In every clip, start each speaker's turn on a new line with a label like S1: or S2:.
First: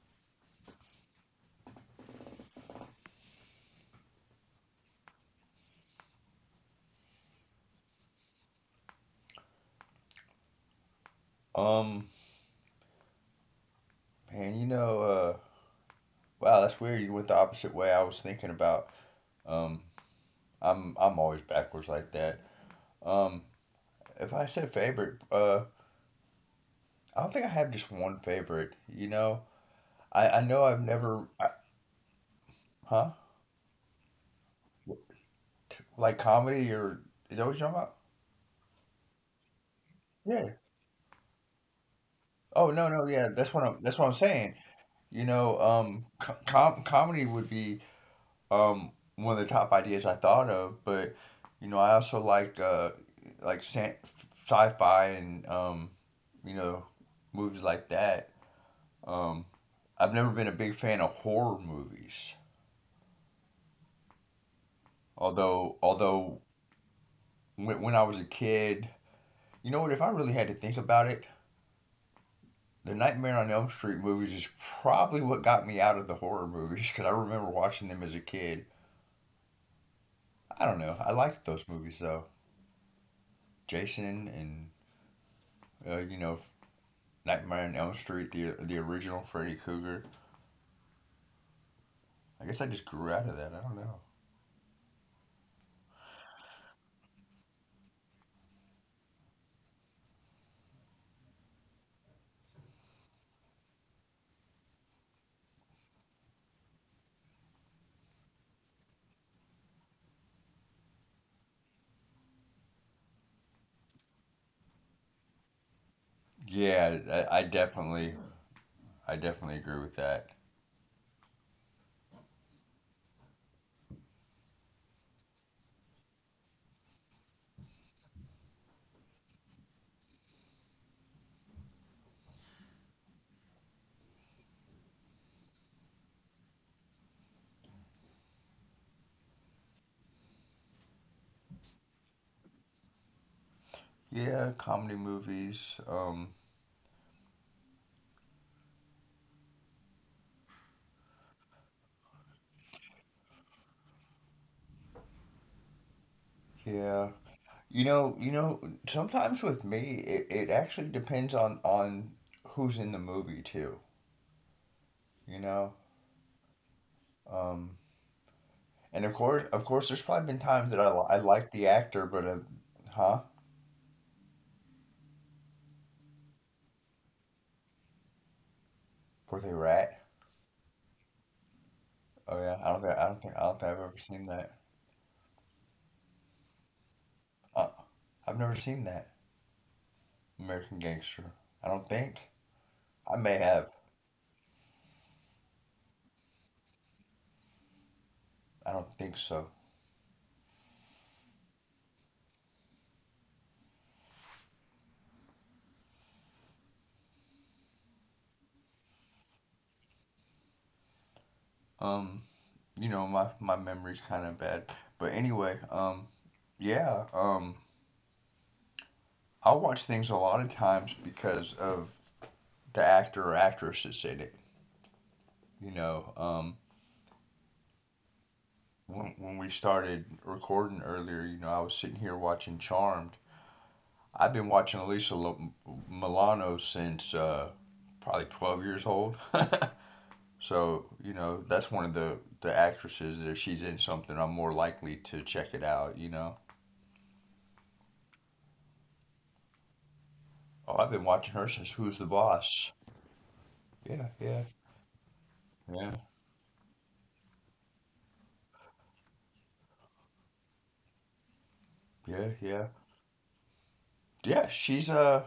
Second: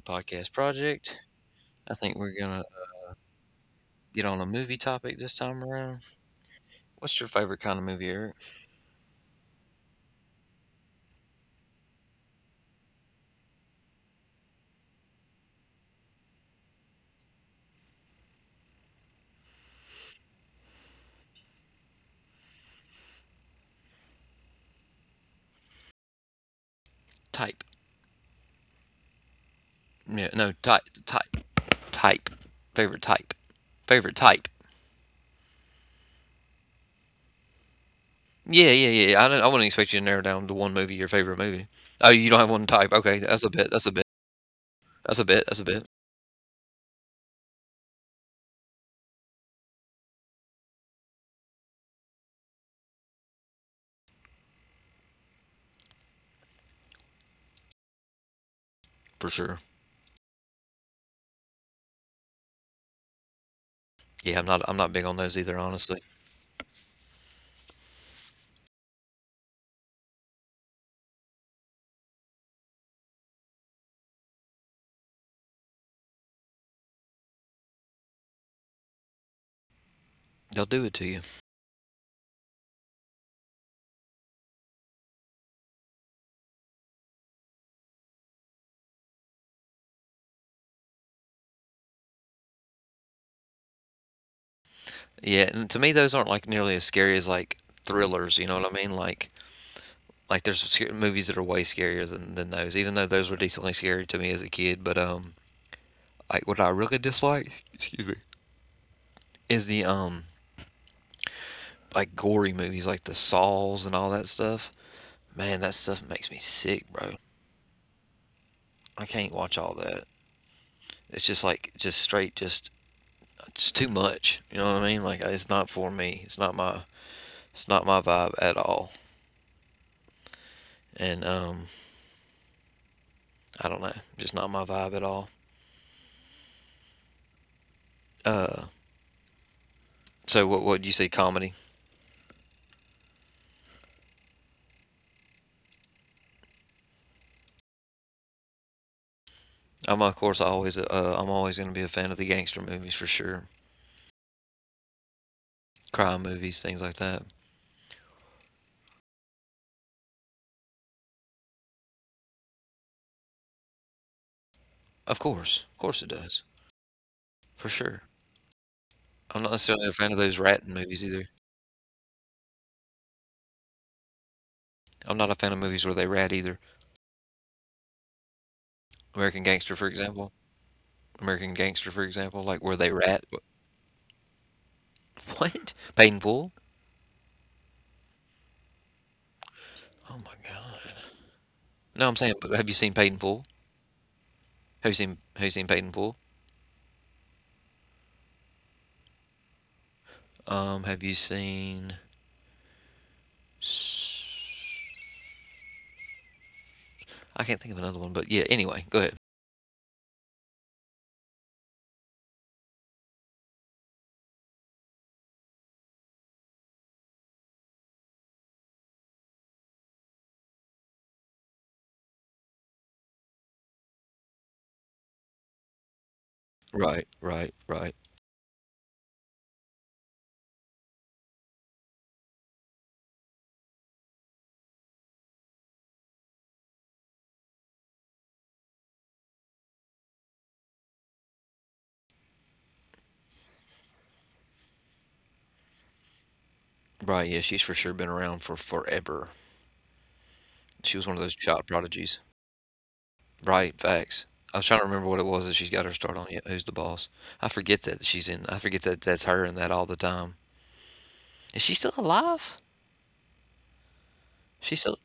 S1: Podcast Project. I think we're going to get on a movie topic this time around. What's your favorite kind of movie, Eric?
S2: Um, Man, you know, wow, that's weird. You went the opposite way I was thinking about. Um, I'm always backwards like that. Um, if I said favorite, I don't think I
S1: Type.
S2: have just one favorite. You know, I
S1: Yeah,
S2: I
S1: no,
S2: know I've
S1: type.
S2: never,
S1: Type.
S2: I,
S1: Type. Favorite
S2: huh?
S1: type. Favorite type.
S2: Like comedy or is that what you're talking about?
S1: Yeah, yeah, yeah, yeah. I wouldn't expect you to narrow
S2: Yeah.
S1: down to one movie, your favorite movie. Oh, you don't have
S2: Oh,
S1: one
S2: no, no,
S1: type.
S2: yeah.
S1: Okay, that's a bit.
S2: That's what
S1: That's a
S2: I'm
S1: bit.
S2: saying. You
S1: That's a
S2: know,
S1: bit. That's a bit.
S2: comedy would be one of the top ideas I thought of, but you know, I also like sci-fi and you know, movies like that. Um,
S1: For sure.
S2: I've never been a big fan of horror movies.
S1: Yeah, I'm not. I'm not big on those either,
S2: Although,
S1: honestly.
S2: although when I was a kid, you know what? If I really had to think about it, the Nightmare on Elm Street movies is probably what got me out of the horror movies because I remember watching them as a kid. I don't
S1: They'll
S2: know.
S1: do it
S2: I
S1: to you.
S2: liked those movies though. Jason and you know, Nightmare on Elm Street, the original Freddy Krueger. I guess I just grew out of that. I don't know.
S1: Yeah, and to me, those aren't like nearly as scary as like thrillers. You know what I mean? Like movies that are way scarier than, those, even though those were decently scary to me as a kid. But like what I really dislike, excuse me, is the like gory movies, like the Saws and all that stuff. Man, that stuff makes me sick,
S2: Yeah,
S1: bro.
S2: I, I definitely, I
S1: I can't
S2: definitely
S1: watch
S2: agree
S1: all
S2: with
S1: that.
S2: that.
S1: It's just like just straight, just it's too much. You know what I mean? Like it's not for me. It's not my vibe at all. And I don't know, just not my vibe at all. Uh, so what do you say, comedy?
S2: Yeah, comedy movies.
S1: I'm of course always I'm always going to be a fan of the gangster movies for sure, crime movies, things like
S2: Yeah,
S1: that.
S2: you know. Sometimes with me, it actually depends on who's in the movie too. You know.
S1: Of course it does,
S2: Um,
S1: for sure.
S2: and of course,
S1: I'm not
S2: of course,
S1: necessarily
S2: there's
S1: a fan
S2: probably
S1: of
S2: been
S1: those
S2: times
S1: rat
S2: that
S1: movies
S2: I
S1: either.
S2: liked the actor, but huh?
S1: I'm not a fan of movies where they rat either.
S2: Were they
S1: American Gangster, for
S2: rat?
S1: example. American Gangster, for
S2: Oh
S1: example,
S2: yeah,
S1: like where they rat.
S2: I don't think I've ever seen that.
S1: What? Paid in Full?
S2: Uh, I've never seen that.
S1: Oh my
S2: American
S1: god.
S2: Gangster. I don't
S1: No,
S2: think.
S1: I'm saying, but have you seen
S2: I
S1: Paid in
S2: may
S1: Full?
S2: have.
S1: Have you seen Paid in Full?
S2: I don't think so.
S1: Have you seen? I can't think of another one, but yeah. Anyway, go ahead.
S2: Um, you know, my memory's kind of bad. But anyway, yeah, I watch things a lot of times because of the actor or actress that's in it. You know,
S1: Right, right, right.
S2: when we started recording earlier, you know, I was sitting here watching Charmed. I've been watching Milano since probably 12 years old. So you know that's one of the actresses that if she's in something, I'm more likely to check it out. You know,
S1: Right, yeah, she's for sure been around for forever.
S2: oh, I've been
S1: She was
S2: watching
S1: one of
S2: her
S1: those
S2: since
S1: child
S2: Who's the
S1: prodigies.
S2: Boss.
S1: Right,
S2: Yeah, yeah,
S1: facts. I was trying to remember what it was that
S2: yeah,
S1: she's got her start on. Yeah, who's the boss? I forget that she's in. I forget that that's her and that all the time. Is she still
S2: yeah, yeah,
S1: alive?
S2: yeah. She's
S1: She's still.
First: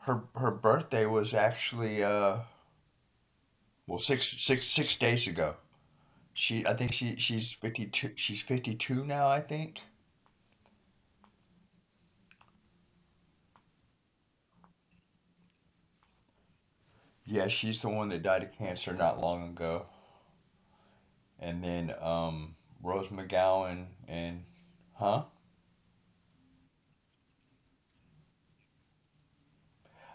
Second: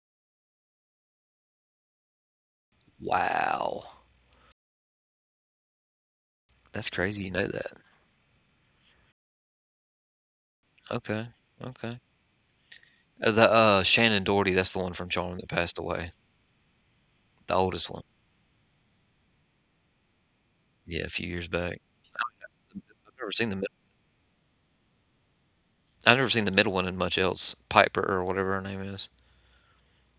S2: her birthday was actually
S1: Wow,
S2: well six six six days ago. She I
S1: that's
S2: think she
S1: crazy. You know that?
S2: she's 52 now I think.
S1: Okay, okay. The Shannon Doherty, that's the one from Charm that passed away.
S2: Yeah,
S1: The
S2: she's the
S1: oldest one.
S2: one that died of cancer not long ago.
S1: Yeah, a few years
S2: And
S1: back.
S2: then Rose
S1: I've never seen the. mid-
S2: McGowan and huh?
S1: I've never seen the middle one in much else. Piper or whatever her name is.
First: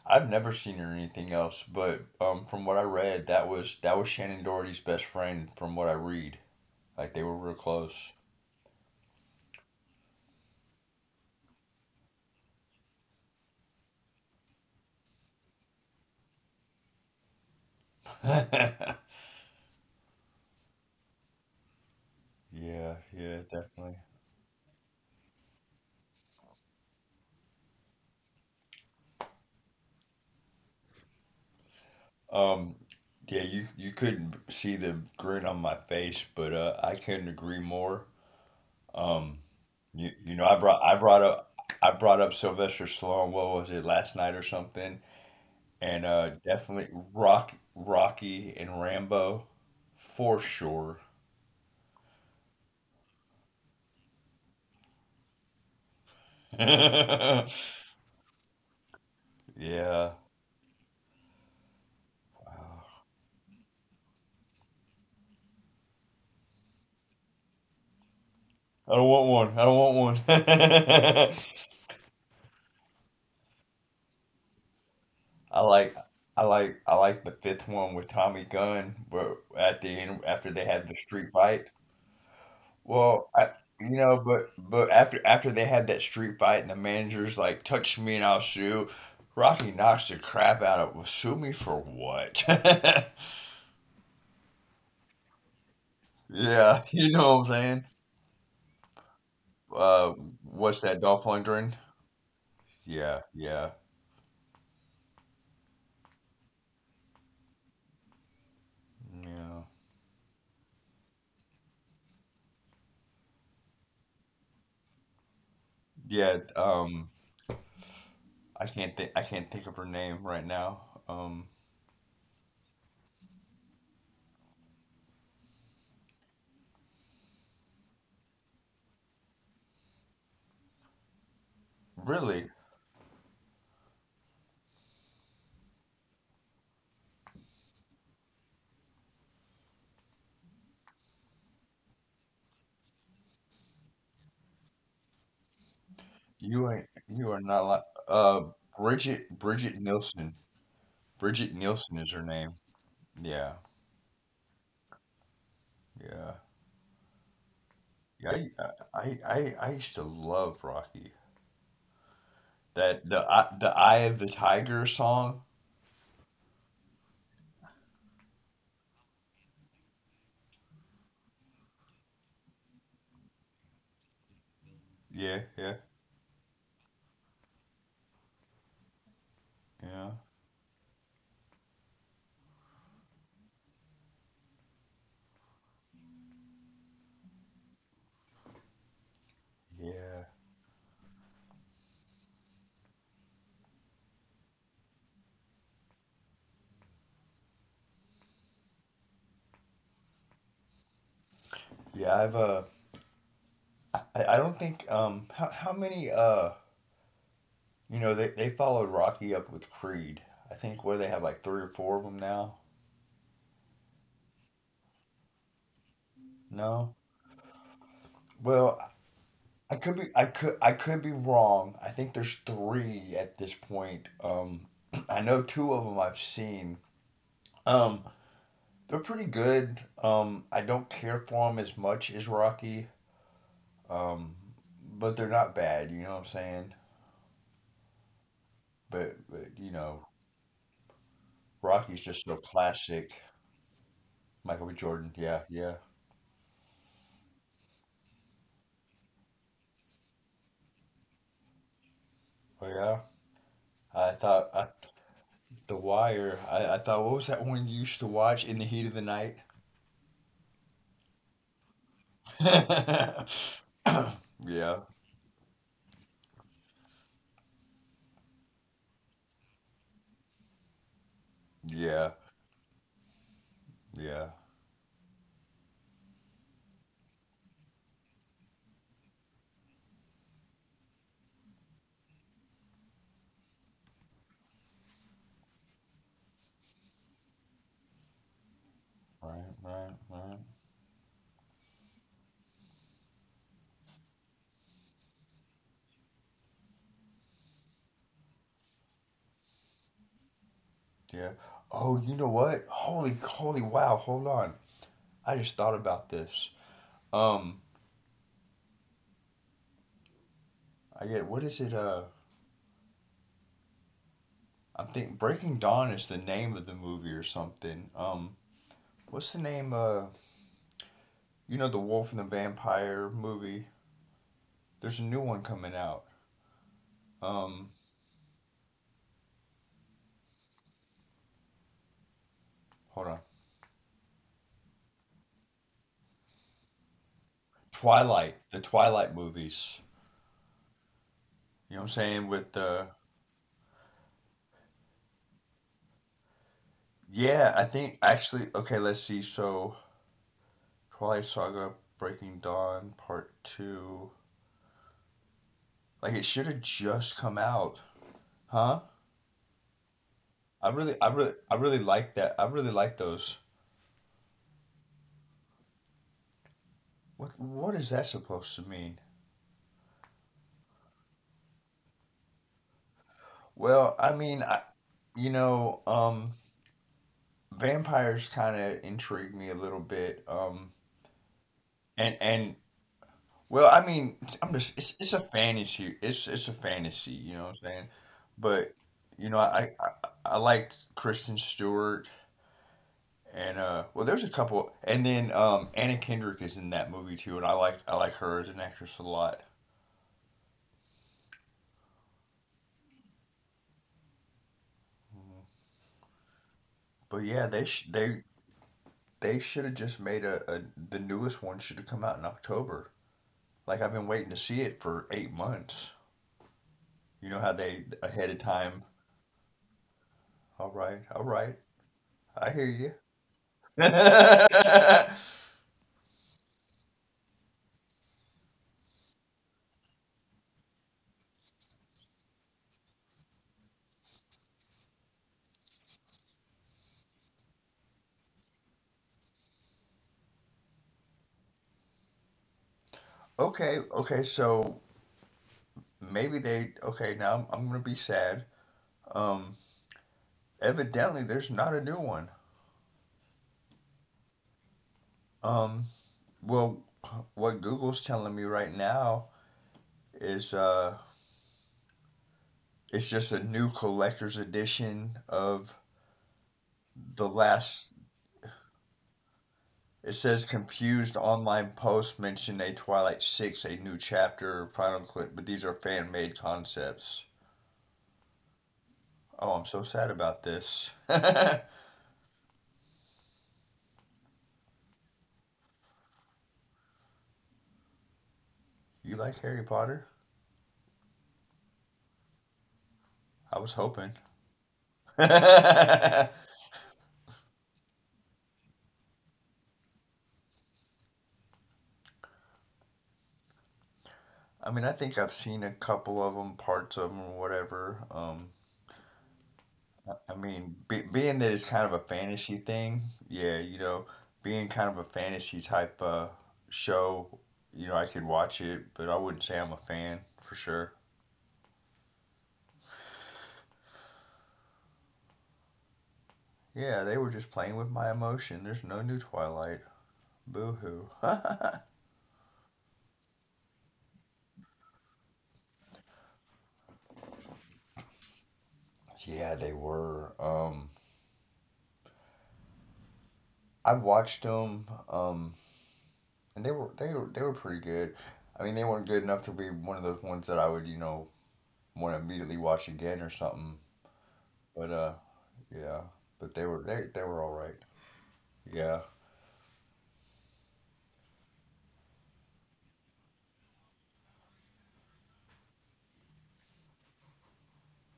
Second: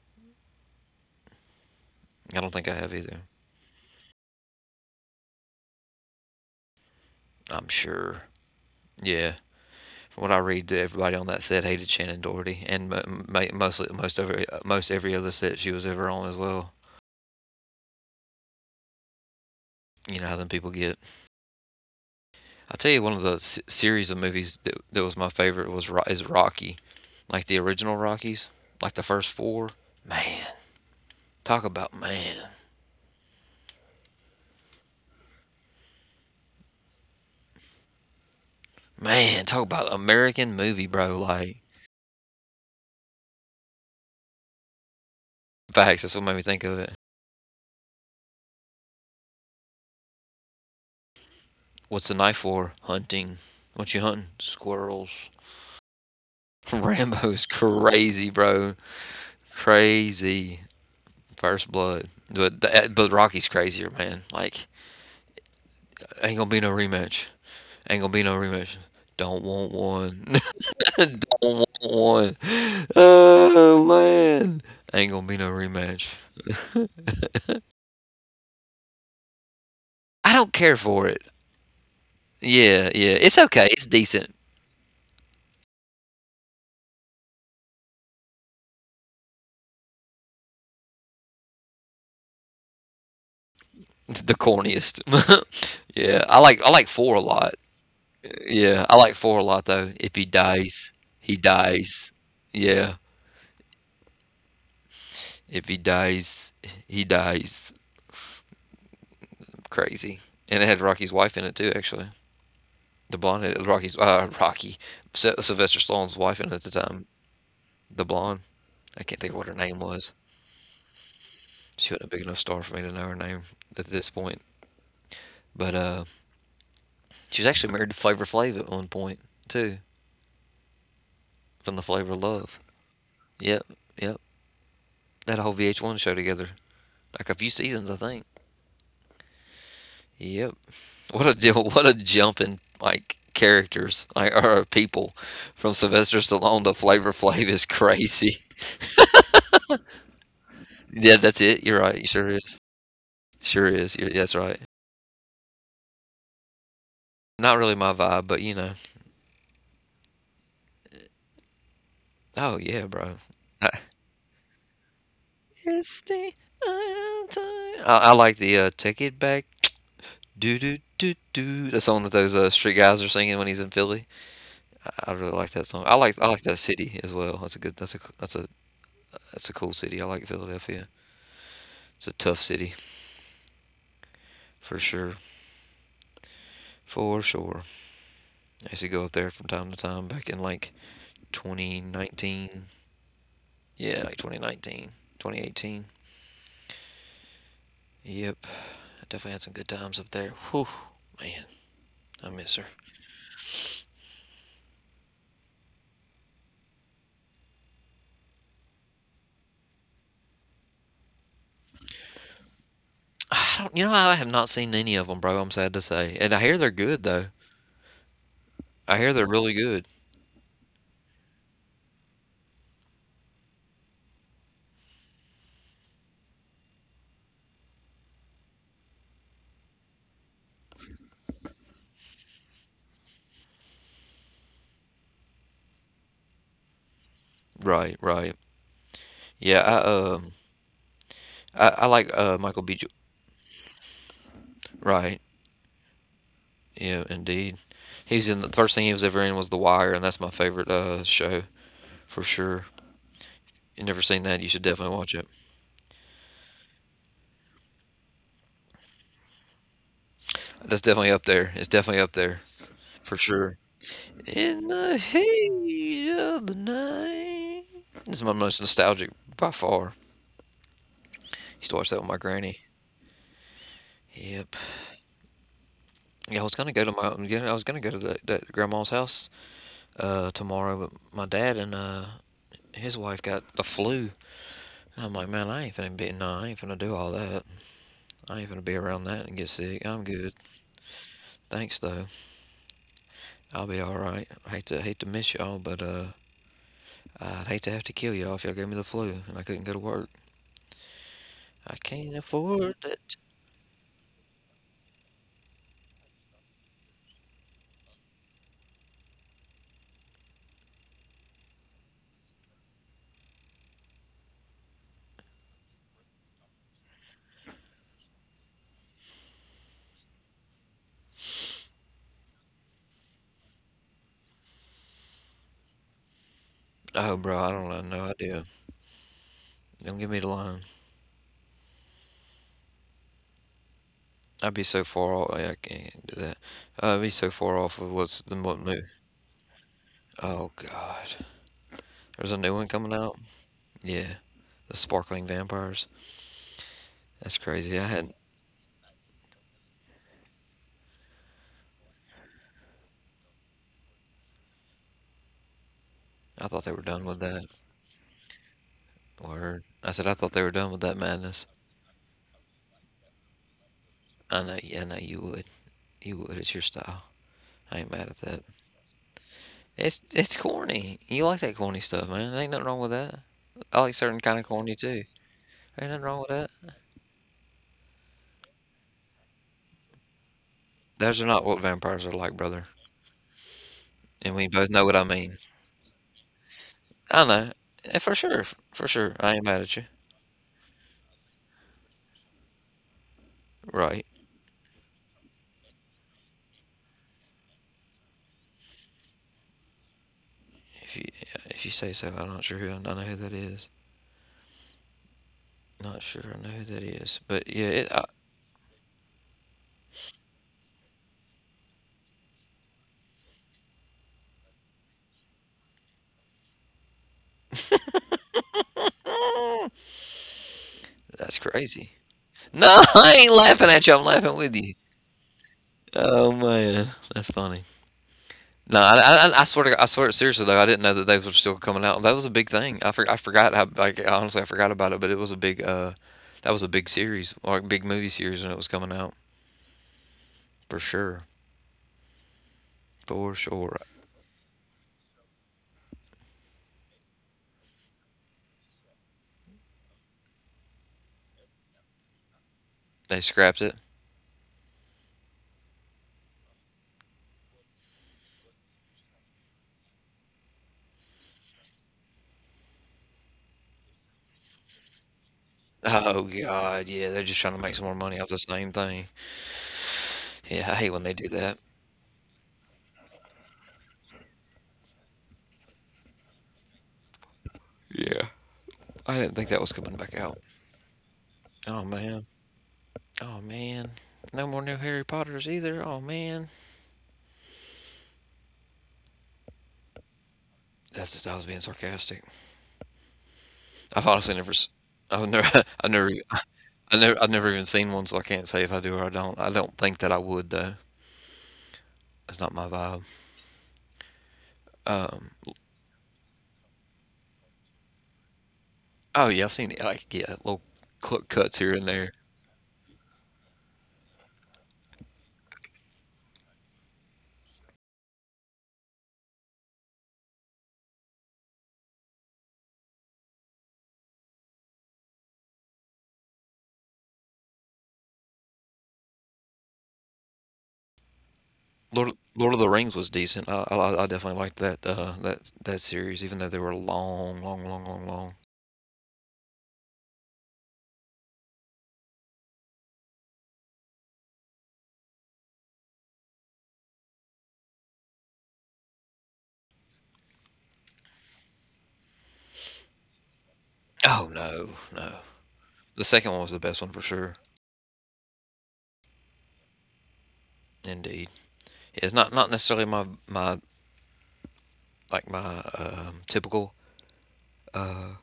S2: I've never seen her in anything else, but
S1: I don't
S2: from
S1: think I
S2: what I
S1: have either.
S2: read, that was Shannon Doherty's best friend. From what I read, like they were real
S1: I'm
S2: close.
S1: sure. Yeah. From what I read, everybody on that set hated Shannon Doherty, and most every other set she was ever on as well.
S2: Yeah,
S1: You know how them people get. I'll tell
S2: yeah,
S1: you one of the
S2: definitely.
S1: series of movies that, that was my favorite was is Rocky, like the original Rockies, like the first four. Man, talk about man,
S2: Um, yeah, you couldn't see the grin on my face, but I couldn't agree more.
S1: man,
S2: Um,
S1: talk about
S2: you know,
S1: American movie, bro. Like
S2: I brought up Sylvester Stallone. What was it, last night or something?
S1: facts,
S2: And
S1: that's what made me think of it.
S2: definitely Rocky and Rambo for sure.
S1: What's the knife for? Hunting. What you hunting? Squirrels. Rambo's crazy, bro.
S2: Yeah.
S1: Crazy. First blood. But but Rocky's crazier, man. Like ain't gonna be no rematch. Ain't gonna be no rematch.
S2: I don't
S1: Don't
S2: want one. I
S1: want
S2: don't want
S1: one. Don't
S2: one.
S1: want one. Oh man. Ain't gonna be no
S2: I like
S1: rematch.
S2: I like the fifth one with Tommy Gunn, but at the end
S1: I don't
S2: after they
S1: care
S2: had the
S1: for it.
S2: street fight.
S1: Yeah, yeah. It's
S2: Well, I
S1: okay. It's
S2: you know,
S1: decent.
S2: but after they had that street fight and the manager's like, "Touch me and I'll sue." Rocky knocks the crap out of, well, sue me for what?
S1: It's the corniest. Yeah. I like
S2: Yeah,
S1: four a
S2: you
S1: lot.
S2: know what I'm saying?
S1: Yeah. I like four a lot though. If he
S2: Uh,
S1: dies,
S2: what's that,
S1: he
S2: Dolph Lundgren?
S1: dies. Yeah.
S2: Yeah, yeah,
S1: If he dies, he dies.
S2: yeah,
S1: Crazy, and it had Rocky's wife in it too. Actually, the blonde had Rocky's Rocky Sylvester Stallone's wife in
S2: yeah.
S1: it at the time. The blonde,
S2: I
S1: I
S2: can't
S1: can't
S2: think
S1: think of
S2: I
S1: what her
S2: can't
S1: name
S2: think of her
S1: was.
S2: name right now. Um,
S1: She wasn't a big enough star for me to know her name at this point. But she was actually married to Flavor Flav at one point too, from the Flavor of Love.
S2: really,
S1: Yep, yep. That whole VH1 show together, like a few seasons, I think. Yep. What a deal! What a jump in like characters, like or people, from Sylvester Stallone to Flavor Flav
S2: you are
S1: is
S2: not like
S1: crazy.
S2: Bridget Nielsen.
S1: Yeah, that's
S2: Bridget
S1: it. You're
S2: Nielsen
S1: right.
S2: is
S1: You
S2: her
S1: sure
S2: name.
S1: is.
S2: Yeah,
S1: Sure is. You're, that's right.
S2: yeah,
S1: Not really my
S2: yeah.
S1: vibe, but you know.
S2: I used to love Rocky.
S1: Oh yeah,
S2: That the
S1: bro.
S2: The
S1: I,
S2: Eye of the Tiger song.
S1: it's the end time. I like the "Take It Back." Do do do do. The song that those street guys are singing when he's in Philly. I really
S2: Yeah,
S1: like that
S2: yeah,
S1: song. I like that city as well. That's a good. That's a cool city. I
S2: yeah,
S1: like Philadelphia. It's a tough city for sure. For sure. I used to go up there from time to time
S2: yeah,
S1: back in like 2019. Yeah, like 2019, 2018. Yep. I definitely had some good times up there. Whew, man,
S2: yeah.
S1: I
S2: I've
S1: miss her.
S2: I don't think how many you know, they followed Rocky up with Creed. I think where they have like 3 or 4 of them now.
S1: I don't, you know, I have not seen any of them, bro. I'm sad to say, and I hear they're
S2: No.
S1: good though.
S2: Well,
S1: I hear they're really good.
S2: I could be wrong. I think there's 3 at this point. I know 2 of them I've seen. Um, they're pretty good. I don't care for them as much as Rocky. Um, but they're not bad. You know what I'm saying?
S1: Right, right. Yeah,
S2: But you know,
S1: I
S2: Rocky's
S1: like
S2: just so
S1: Michael B. J-.
S2: classic. Michael B.
S1: Right.
S2: Jordan. Yeah, yeah,
S1: Yeah, indeed. He's in the first thing he was ever in was The Wire, and that's my favorite show for sure.
S2: oh yeah.
S1: You never seen
S2: I
S1: that? You should
S2: thought I,
S1: definitely watch it.
S2: The Wire. I thought, what was that one you used to watch? In the Heat of the Night?
S1: That's definitely up there. It's definitely up there for sure. In the
S2: Yeah,
S1: heat of the night. This is my most nostalgic by far. Used to watch that with my
S2: yeah,
S1: granny.
S2: yeah.
S1: Yep. Yeah, I was gonna go to that, that grandma's house tomorrow, but my dad and his wife got the flu. And I'm like, man, I ain't finna do all that. I ain't finna be around that and get
S2: Right,
S1: sick. I'm
S2: right,
S1: good.
S2: right.
S1: Thanks though. I'll be all right. I hate to hate to miss y'all, but I'd hate to have to kill y'all if y'all gave me the flu and I couldn't go to work.
S2: Yeah.
S1: I can't
S2: Oh, you know
S1: afford
S2: what?
S1: that.
S2: Holy, holy, wow. Hold on. I just thought about this. Um, I get, what is it? I'm thinking Breaking Dawn is the name of the movie or something. What's the name? You know, the Wolf and the Vampire movie. There's a new one coming out.
S1: Oh, bro, I don't
S2: Um,
S1: know. No idea. Don't give me the line.
S2: hold on.
S1: I'd be so far off. Hey, I can't do that. I'd be so far off of what's the what
S2: Twilight,
S1: new.
S2: the Twilight movies.
S1: Oh God,
S2: You know what I'm
S1: there's a new
S2: saying?
S1: one
S2: With
S1: coming out.
S2: the.
S1: Yeah, the Sparkling Vampires. That's crazy.
S2: Yeah,
S1: I
S2: I
S1: had
S2: think actually, okay, let's see. So Twilight Saga, Breaking Dawn, Part Two.
S1: I
S2: Like, it
S1: thought they were
S2: should have
S1: done with that.
S2: just come out, huh?
S1: Word. I said I thought they were done with that madness.
S2: I really like that. I really like those.
S1: I know. Yeah, I know you would. You would. It's your style. I ain't mad
S2: What
S1: at
S2: is that
S1: that.
S2: supposed to mean?
S1: It's corny. You like that corny stuff, man. There ain't nothing wrong with that. I like certain
S2: Well,
S1: kind of
S2: I
S1: corny
S2: mean,
S1: too.
S2: you
S1: Ain't nothing
S2: know,
S1: wrong with that.
S2: vampires kind of intrigue me a little bit.
S1: Those are not what vampires are like,
S2: And
S1: brother.
S2: well, I
S1: And we
S2: mean,
S1: both
S2: I'm
S1: know what I
S2: just,
S1: mean.
S2: it's a fantasy. It's a
S1: I
S2: fantasy.
S1: know.
S2: You know what I'm
S1: Eh, for
S2: saying?
S1: sure. For
S2: But
S1: sure. I ain't mad
S2: you know,
S1: at you.
S2: I liked Kristen Stewart and
S1: Right.
S2: well, there's a couple, and then Anna Kendrick is in that movie too, and I like, I like her as an actress a lot.
S1: If you if you say so, I'm not sure who I know who that is. Not sure I know who that is. But
S2: But
S1: yeah,
S2: yeah,
S1: it,
S2: they
S1: I,
S2: sh they should have just made a, the newest one should have come out in October. Like, I've been waiting to see it for 8 months. You know how they ahead of time.
S1: that's
S2: All right,
S1: crazy. No,
S2: I hear
S1: I
S2: you.
S1: ain't laughing at you. I'm laughing with you. Oh man, that's funny. No, I swear to God. I swear, seriously though, I didn't know that those were still coming out. That was a big thing. I forgot how, like, honestly I forgot about it, but it was a big that was a big series, like big movie series when it was coming out for sure. For sure.
S2: Okay, okay, so maybe they okay, now I'm gonna be sad. Um, evidently, there's not a new one.
S1: They scrapped it.
S2: Um, well, what Google's telling me right now is it's just a new collector's edition of
S1: Oh God, yeah, they're just
S2: the
S1: trying to make some more
S2: last.
S1: money off the same thing.
S2: It says,
S1: Yeah, I hate when they do
S2: "Confused
S1: that.
S2: online posts mention a Twilight Six, a new chapter, final clip, but these are fan made concepts."
S1: Yeah. I didn't think that
S2: Oh,
S1: was
S2: I'm
S1: coming
S2: so
S1: back
S2: sad
S1: out.
S2: about this. You
S1: Oh man. Oh man. No more new Harry Potters either. Oh man.
S2: like Harry Potter?
S1: That's just, I was being sarcastic.
S2: I was
S1: I've
S2: hoping.
S1: honestly never s- I've never I never
S2: I
S1: I've never even seen one, so I can't say if I do or I don't. I don't think that I would though. It's not my vibe.
S2: mean, I think I've seen a couple of them, parts of them, whatever.
S1: Oh yeah, I've seen it, like yeah,
S2: I
S1: little
S2: mean, being that
S1: cuts
S2: it's
S1: here and
S2: kind of a
S1: there.
S2: fantasy thing, yeah, you know, being kind of a fantasy type show, you know, I could watch it, but I wouldn't say I'm a fan for sure. Yeah, they were just playing with my emotion. There's no new Twilight. Boo hoo.
S1: Lord of the Rings was decent. I definitely liked that that series, even though they were long, long, long, long, long.
S2: Yeah, they were. I watched them, and they were they were pretty good. I mean, they weren't good enough to be one of those ones that I would, you know, want to immediately watch again or something.
S1: Oh no,
S2: But
S1: no. The
S2: yeah,
S1: second one was the
S2: but they
S1: best
S2: were,
S1: one for
S2: they
S1: sure.
S2: were all right. Yeah,
S1: Indeed, yeah, it's not necessarily my like my typical uh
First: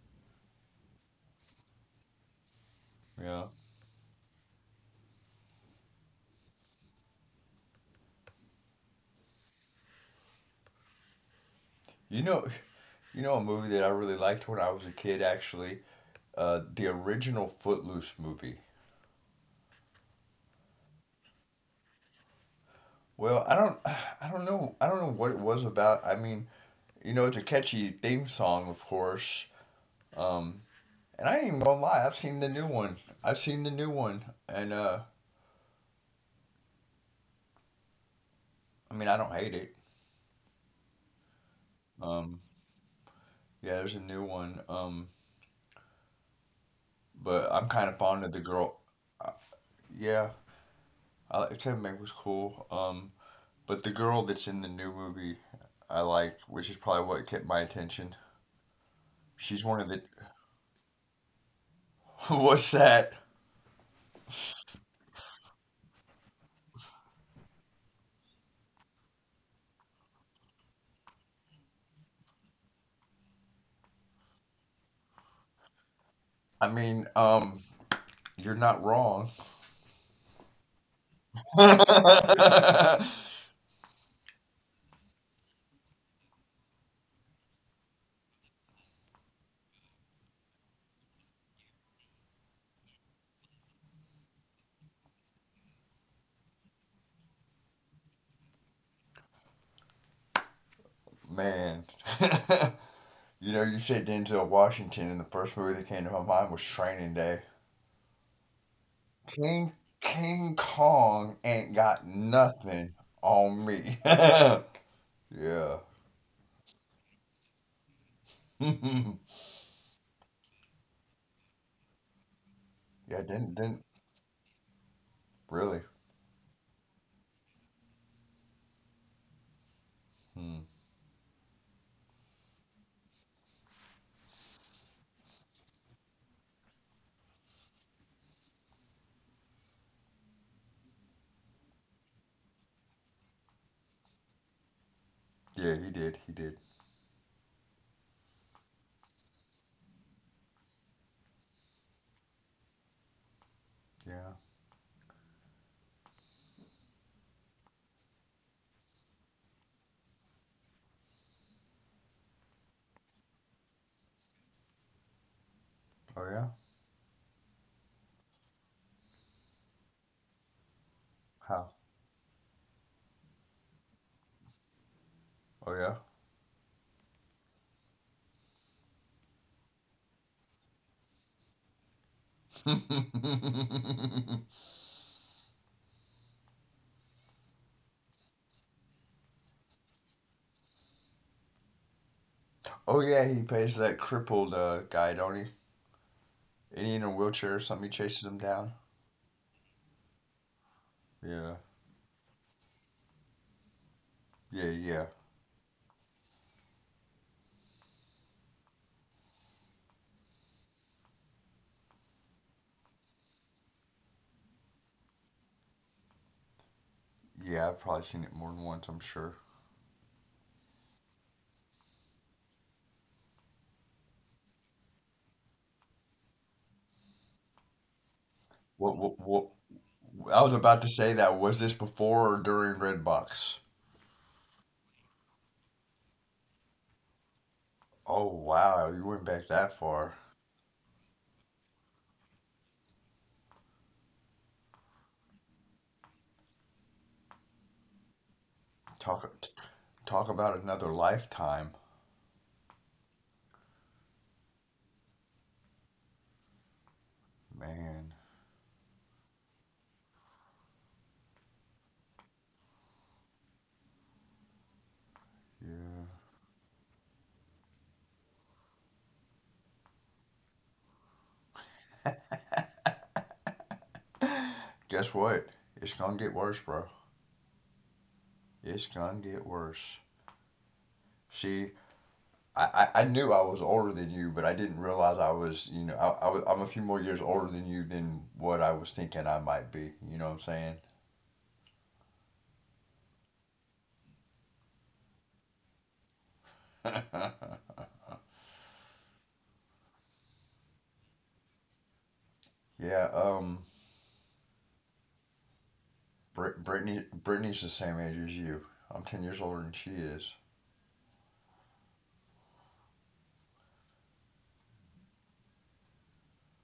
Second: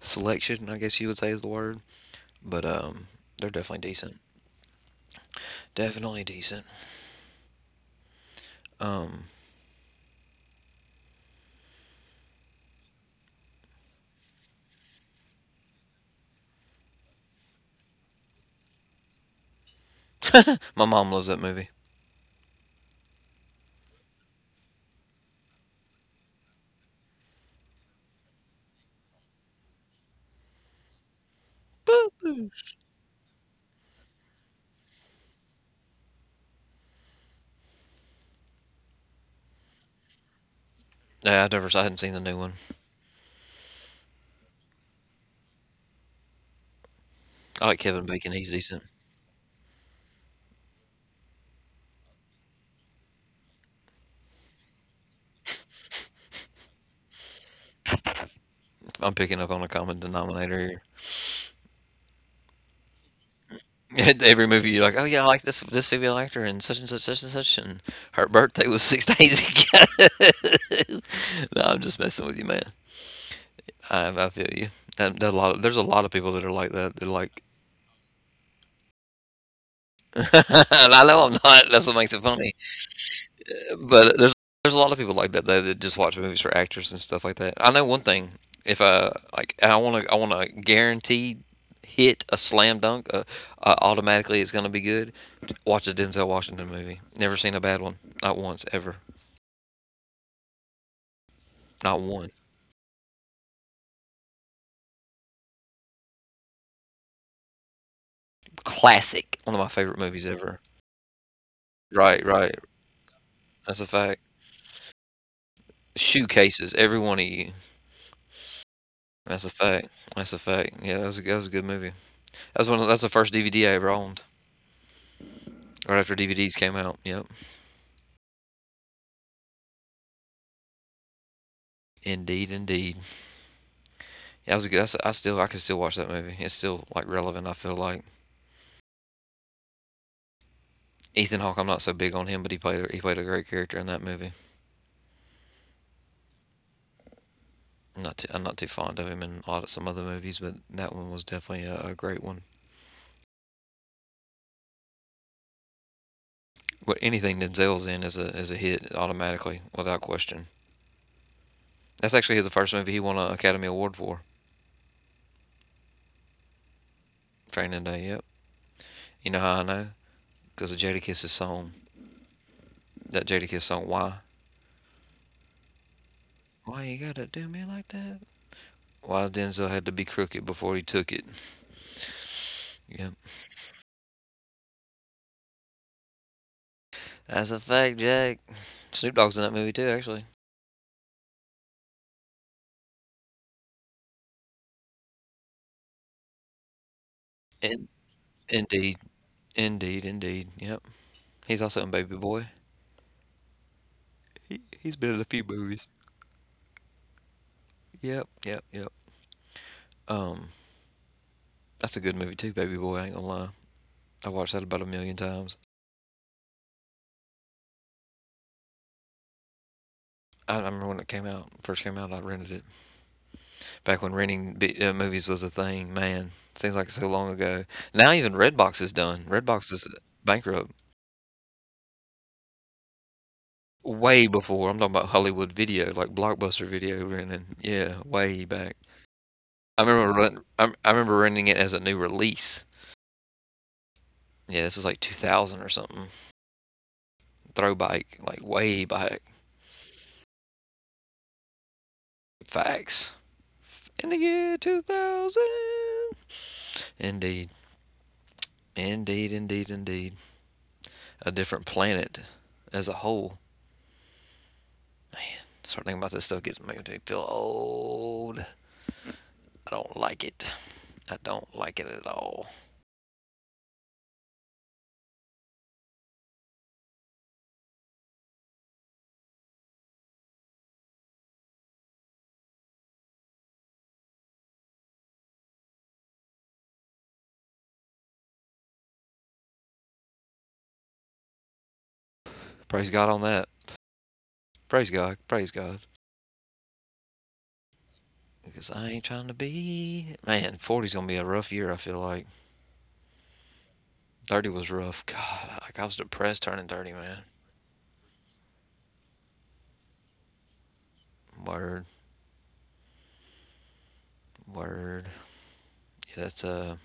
S1: selection. I guess you would say is the word, but
S2: yeah.
S1: they're definitely decent. Definitely decent. Um,
S2: You know, you know a movie that I really liked when I was a kid actually, the original Footloose movie.
S1: my mom loves that movie.
S2: Well, I don't, I don't know what it was about. I mean, you know, it's a catchy theme song, of course. Um, and I ain't even gonna lie, I've seen
S1: Boo-hoo.
S2: the new one. And I mean, I don't hate it.
S1: Yeah, I never, I hadn't seen the new
S2: Um,
S1: one.
S2: yeah, there's a new one. But
S1: I like
S2: I'm kind
S1: Kevin
S2: of
S1: Bacon.
S2: fond of
S1: He's
S2: the
S1: decent.
S2: girl. Uh, yeah, I, like, Tim Meg was cool. But the girl that's in the new movie, I like, which is probably what kept my attention.
S1: I'm picking up on a
S2: She's
S1: common
S2: one of the.
S1: denominator here.
S2: What's that?
S1: Every movie, you're like, "Oh yeah, I like this female actor and such and such, and her birthday was six days ago." No, I'm just messing with you, man. I feel you. And there are there's a lot of people that are like
S2: I
S1: that. They're
S2: mean,
S1: like,
S2: you're not wrong.
S1: and I know I'm not. That's what makes it funny. But there's a lot of people like that though, that just watch movies for actors and stuff like that. I know one thing. If I like, I want to guaranteed hit a slam dunk, automatically it's going to be good. Watch a Denzel Washington movie. Never seen a bad one. Not once, ever. Not
S2: Man.
S1: one.
S2: You know, you said Denzel Washington, and the first movie that came to my mind was Training Day.
S1: Classic. One of my favorite
S2: King
S1: movies ever.
S2: King Kong ain't
S1: Right,
S2: got
S1: right.
S2: nothing
S1: That's a
S2: on
S1: fact.
S2: me. Yeah. Yeah,
S1: Shoe cases, every one of you. That's a fact. That's a fact. Yeah, that was that was a good movie. That's one. Of, that's the first DVD I
S2: didn't
S1: ever owned. Right
S2: really.
S1: after DVDs came out. Yep.
S2: Hmm.
S1: Indeed, indeed. Yeah, that was a good. That's, I still, I can still watch that movie. It's still like relevant. I feel like Ethan Hawke. I'm not so big on him, but he played a great character in that movie.
S2: Yeah, he did. He did.
S1: I'm not too fond of him in a lot of some other movies, but that one was definitely a great one.
S2: Yeah.
S1: What anything Denzel's in is a hit automatically without question. That's actually the first movie he won an Academy Award for.
S2: Oh yeah?
S1: Training Day. Yep. You know how I know? Because of Jadakiss' song.
S2: How?
S1: That Jadakiss song. Why?
S2: Oh yeah.
S1: Why you gotta do me like that? Why Denzel had to be crooked before he took it? Yep. That's a fact, Jack. Snoop Dogg's in that movie too, actually.
S2: Oh yeah, he pays that crippled guy, don't he? Any in a wheelchair or
S1: In,
S2: something, he chases him down.
S1: indeed, indeed, indeed. Yep. He's
S2: Yeah.
S1: also in Baby Boy.
S2: Yeah,
S1: He's been
S2: yeah.
S1: in a few movies. Yep, yep, yep. Um, that's a good movie too, Baby Boy. I ain't gonna lie. I watched that about a million times.
S2: Yeah, I've probably seen it more than once, I'm sure.
S1: I remember when it came out, first came out, I rented it. Back when renting movies was a thing, man. Seems like so long ago. Now even Redbox is done. Redbox
S2: What
S1: is
S2: I was
S1: bankrupt.
S2: about to say, that. Was this before or during Redbox?
S1: Way before. I'm talking about Hollywood video, like Blockbuster video renting. Yeah,
S2: Oh
S1: way back.
S2: wow, you went back that far.
S1: I remember renting it as a new release. Yeah, this is like 2000 or something. Throwback, like way back.
S2: Talk talk about another lifetime.
S1: Facts. In the year 2000. Indeed,
S2: Man,
S1: indeed, indeed, indeed. A different planet as a whole. Start thinking about this
S2: yeah.
S1: stuff gets me to feel old. I don't like it. I don't like it at all.
S2: Guess what? It's gonna get worse, bro. It's gonna get worse. See, I knew I was older than you, but I didn't realize I was, you know, I'm a few more years older than you than what I was thinking I might be. You know what I'm saying?
S1: Praise God on that. Praise God. Praise God. Because I ain't trying to be. Man, 40's going to be a rough year, I feel like.
S2: Yeah,
S1: 30 was rough. God, like I was depressed turning 30, man.
S2: Brittany, Brittany's the same age as you. I'm 10 years older than she is.
S1: Word. Word. Yeah,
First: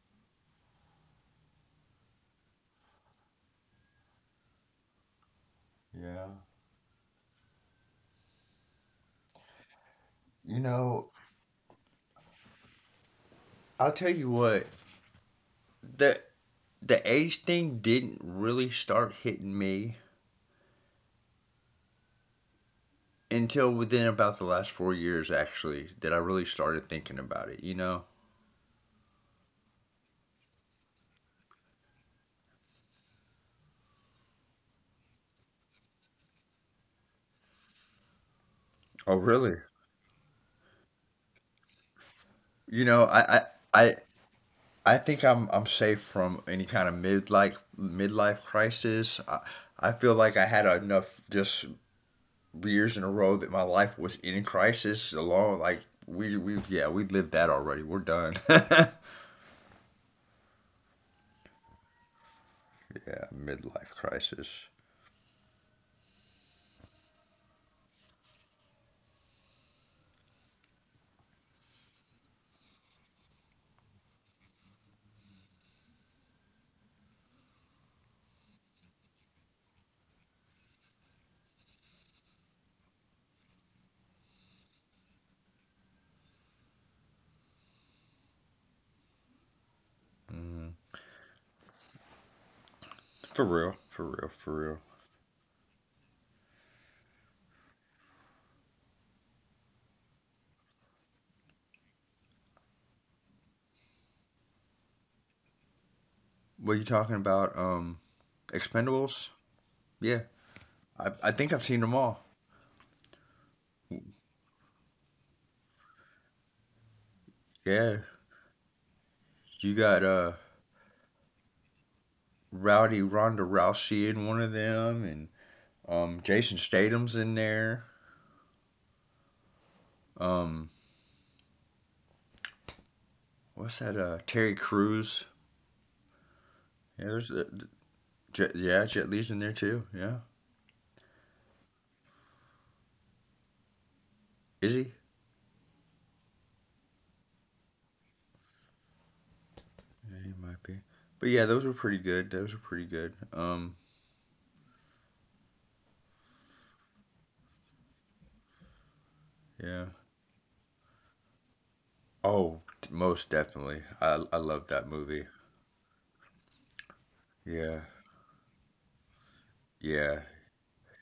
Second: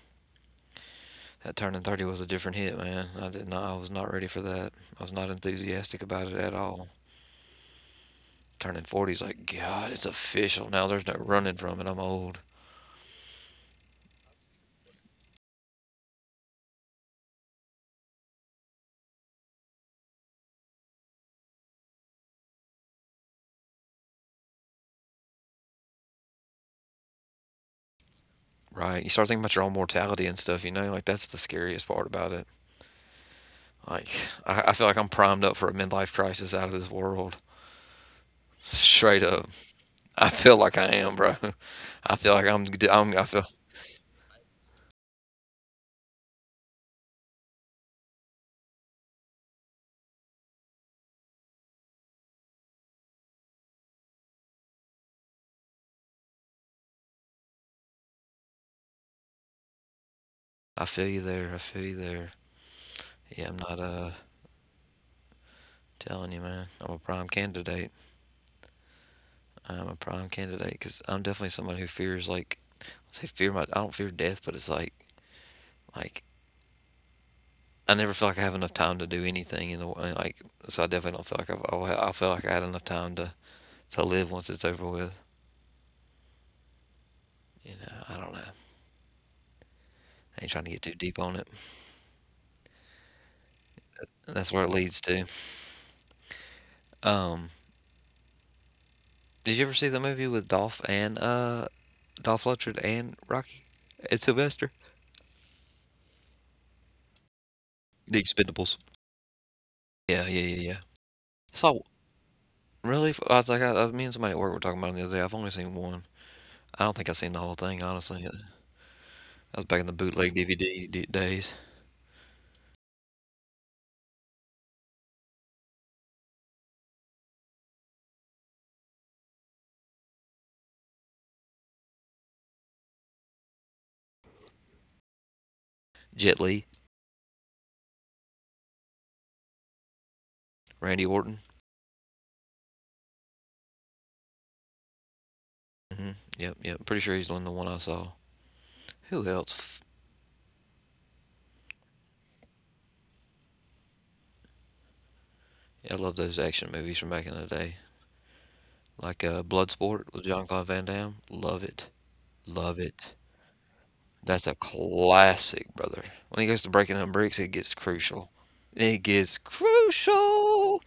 S1: that turning 30 was a different hit, man. I was not ready for that. I was not enthusiastic
S2: Yeah.
S1: about it at all. Turning 40 is like, God, it's
S2: You
S1: official now. There's
S2: know,
S1: no running from it. I'm old.
S2: I'll tell you what, the the age thing didn't really start hitting me until within about the last 4 years actually that I really started thinking about it, you know?
S1: Right. You start thinking about your own mortality and stuff, you know? Like, that's the scariest part about it. Like, I feel like I'm primed up for a midlife crisis out of this world. Straight
S2: Oh
S1: up.
S2: really?
S1: I feel like I am, bro. I feel like
S2: You know, I I I, I think I'm safe from any kind of midlife crisis. I feel like I had enough just years in a row that my life was in crisis alone. Like we yeah, we lived that already. We're done. Yeah,
S1: I feel you there. I feel you there. Yeah, I'm not,
S2: midlife crisis.
S1: telling you, man. I'm a prime candidate. I'm a prime candidate because I'm definitely someone who fears like I say fear my I don't fear death, but it's like I never feel like I have enough time to do anything in the way like so I definitely don't feel like I had enough time to live once it's over with. You know, I don't know. I ain't trying to get too deep on it.
S2: For real, for real, for
S1: That's where
S2: real.
S1: it leads to. Um, did you ever see the movie with Dolph Lundgren and Rocky and Sylvester?
S2: Were you talking about
S1: The Expendables.
S2: Expendables? Yeah.
S1: Yeah, yeah, yeah, yeah.
S2: I think I've seen them
S1: So
S2: all.
S1: really, I was like, me and somebody at work were talking about it the other day. I've only seen one. I don't think I've seen the whole thing,
S2: Yeah.
S1: honestly. I
S2: You
S1: was back in
S2: got
S1: the bootleg DVD days.
S2: Rowdy Ronda Rousey in one of them, and Jason Statham's in there. Um what's that Terry Crews?
S1: Jet Li,
S2: Yeah, there's Jet, yeah, Jet Li's in there too. Yeah.
S1: Randy Orton.
S2: Is he?
S1: Hmm. Yep, yep. Pretty sure he's the one I saw. Who else?
S2: Yeah, he might be. But yeah, those were pretty good. Those were pretty good.
S1: I love those action movies from back in the day, like
S2: Yeah.
S1: Bloodsport with Jean-Claude Van Damme. Love it,
S2: Oh,
S1: love it.
S2: most definitely. I
S1: That's
S2: love
S1: a
S2: that movie.
S1: classic, brother. When he goes to breaking down bricks, it
S2: Yeah.
S1: gets crucial. It gets
S2: Yeah.
S1: crucial.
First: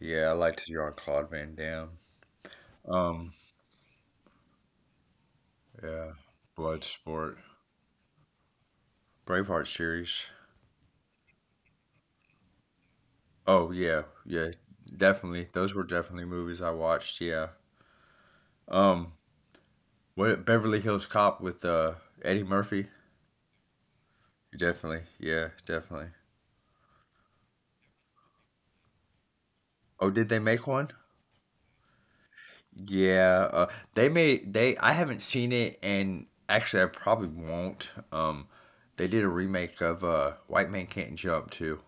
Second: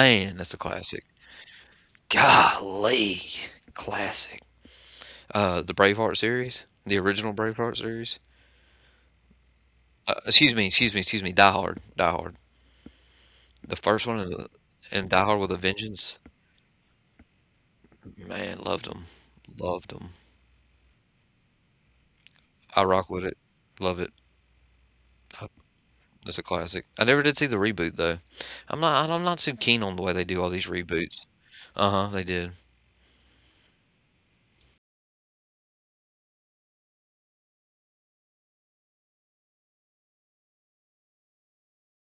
S2: Yeah, I
S1: that's a
S2: liked Jean
S1: classic.
S2: Claude Van Damme.
S1: Golly,
S2: Um,
S1: classic. The
S2: yeah,
S1: Braveheart series, the original
S2: Bloodsport,
S1: Braveheart series.
S2: Braveheart series.
S1: Excuse me. Die Hard. The
S2: Oh
S1: first one
S2: yeah,
S1: and, the-
S2: yeah,
S1: and Die Hard with a
S2: definitely. Those were
S1: Vengeance.
S2: definitely movies I watched. Yeah.
S1: Man, loved them,
S2: Um,
S1: loved them.
S2: what, Beverly Hills Cop with Eddie
S1: I rock with
S2: Murphy?
S1: it, love it.
S2: Definitely.
S1: I-
S2: Yeah,
S1: That's a
S2: definitely.
S1: classic. I never did see the reboot though. I'm not too keen on the way they do
S2: Oh,
S1: all these
S2: did they make
S1: reboots.
S2: one?
S1: Uh huh. They did.
S2: Yeah, they made, they. I haven't seen it, and actually, I probably won't. They did a remake of White Man Can't Jump too.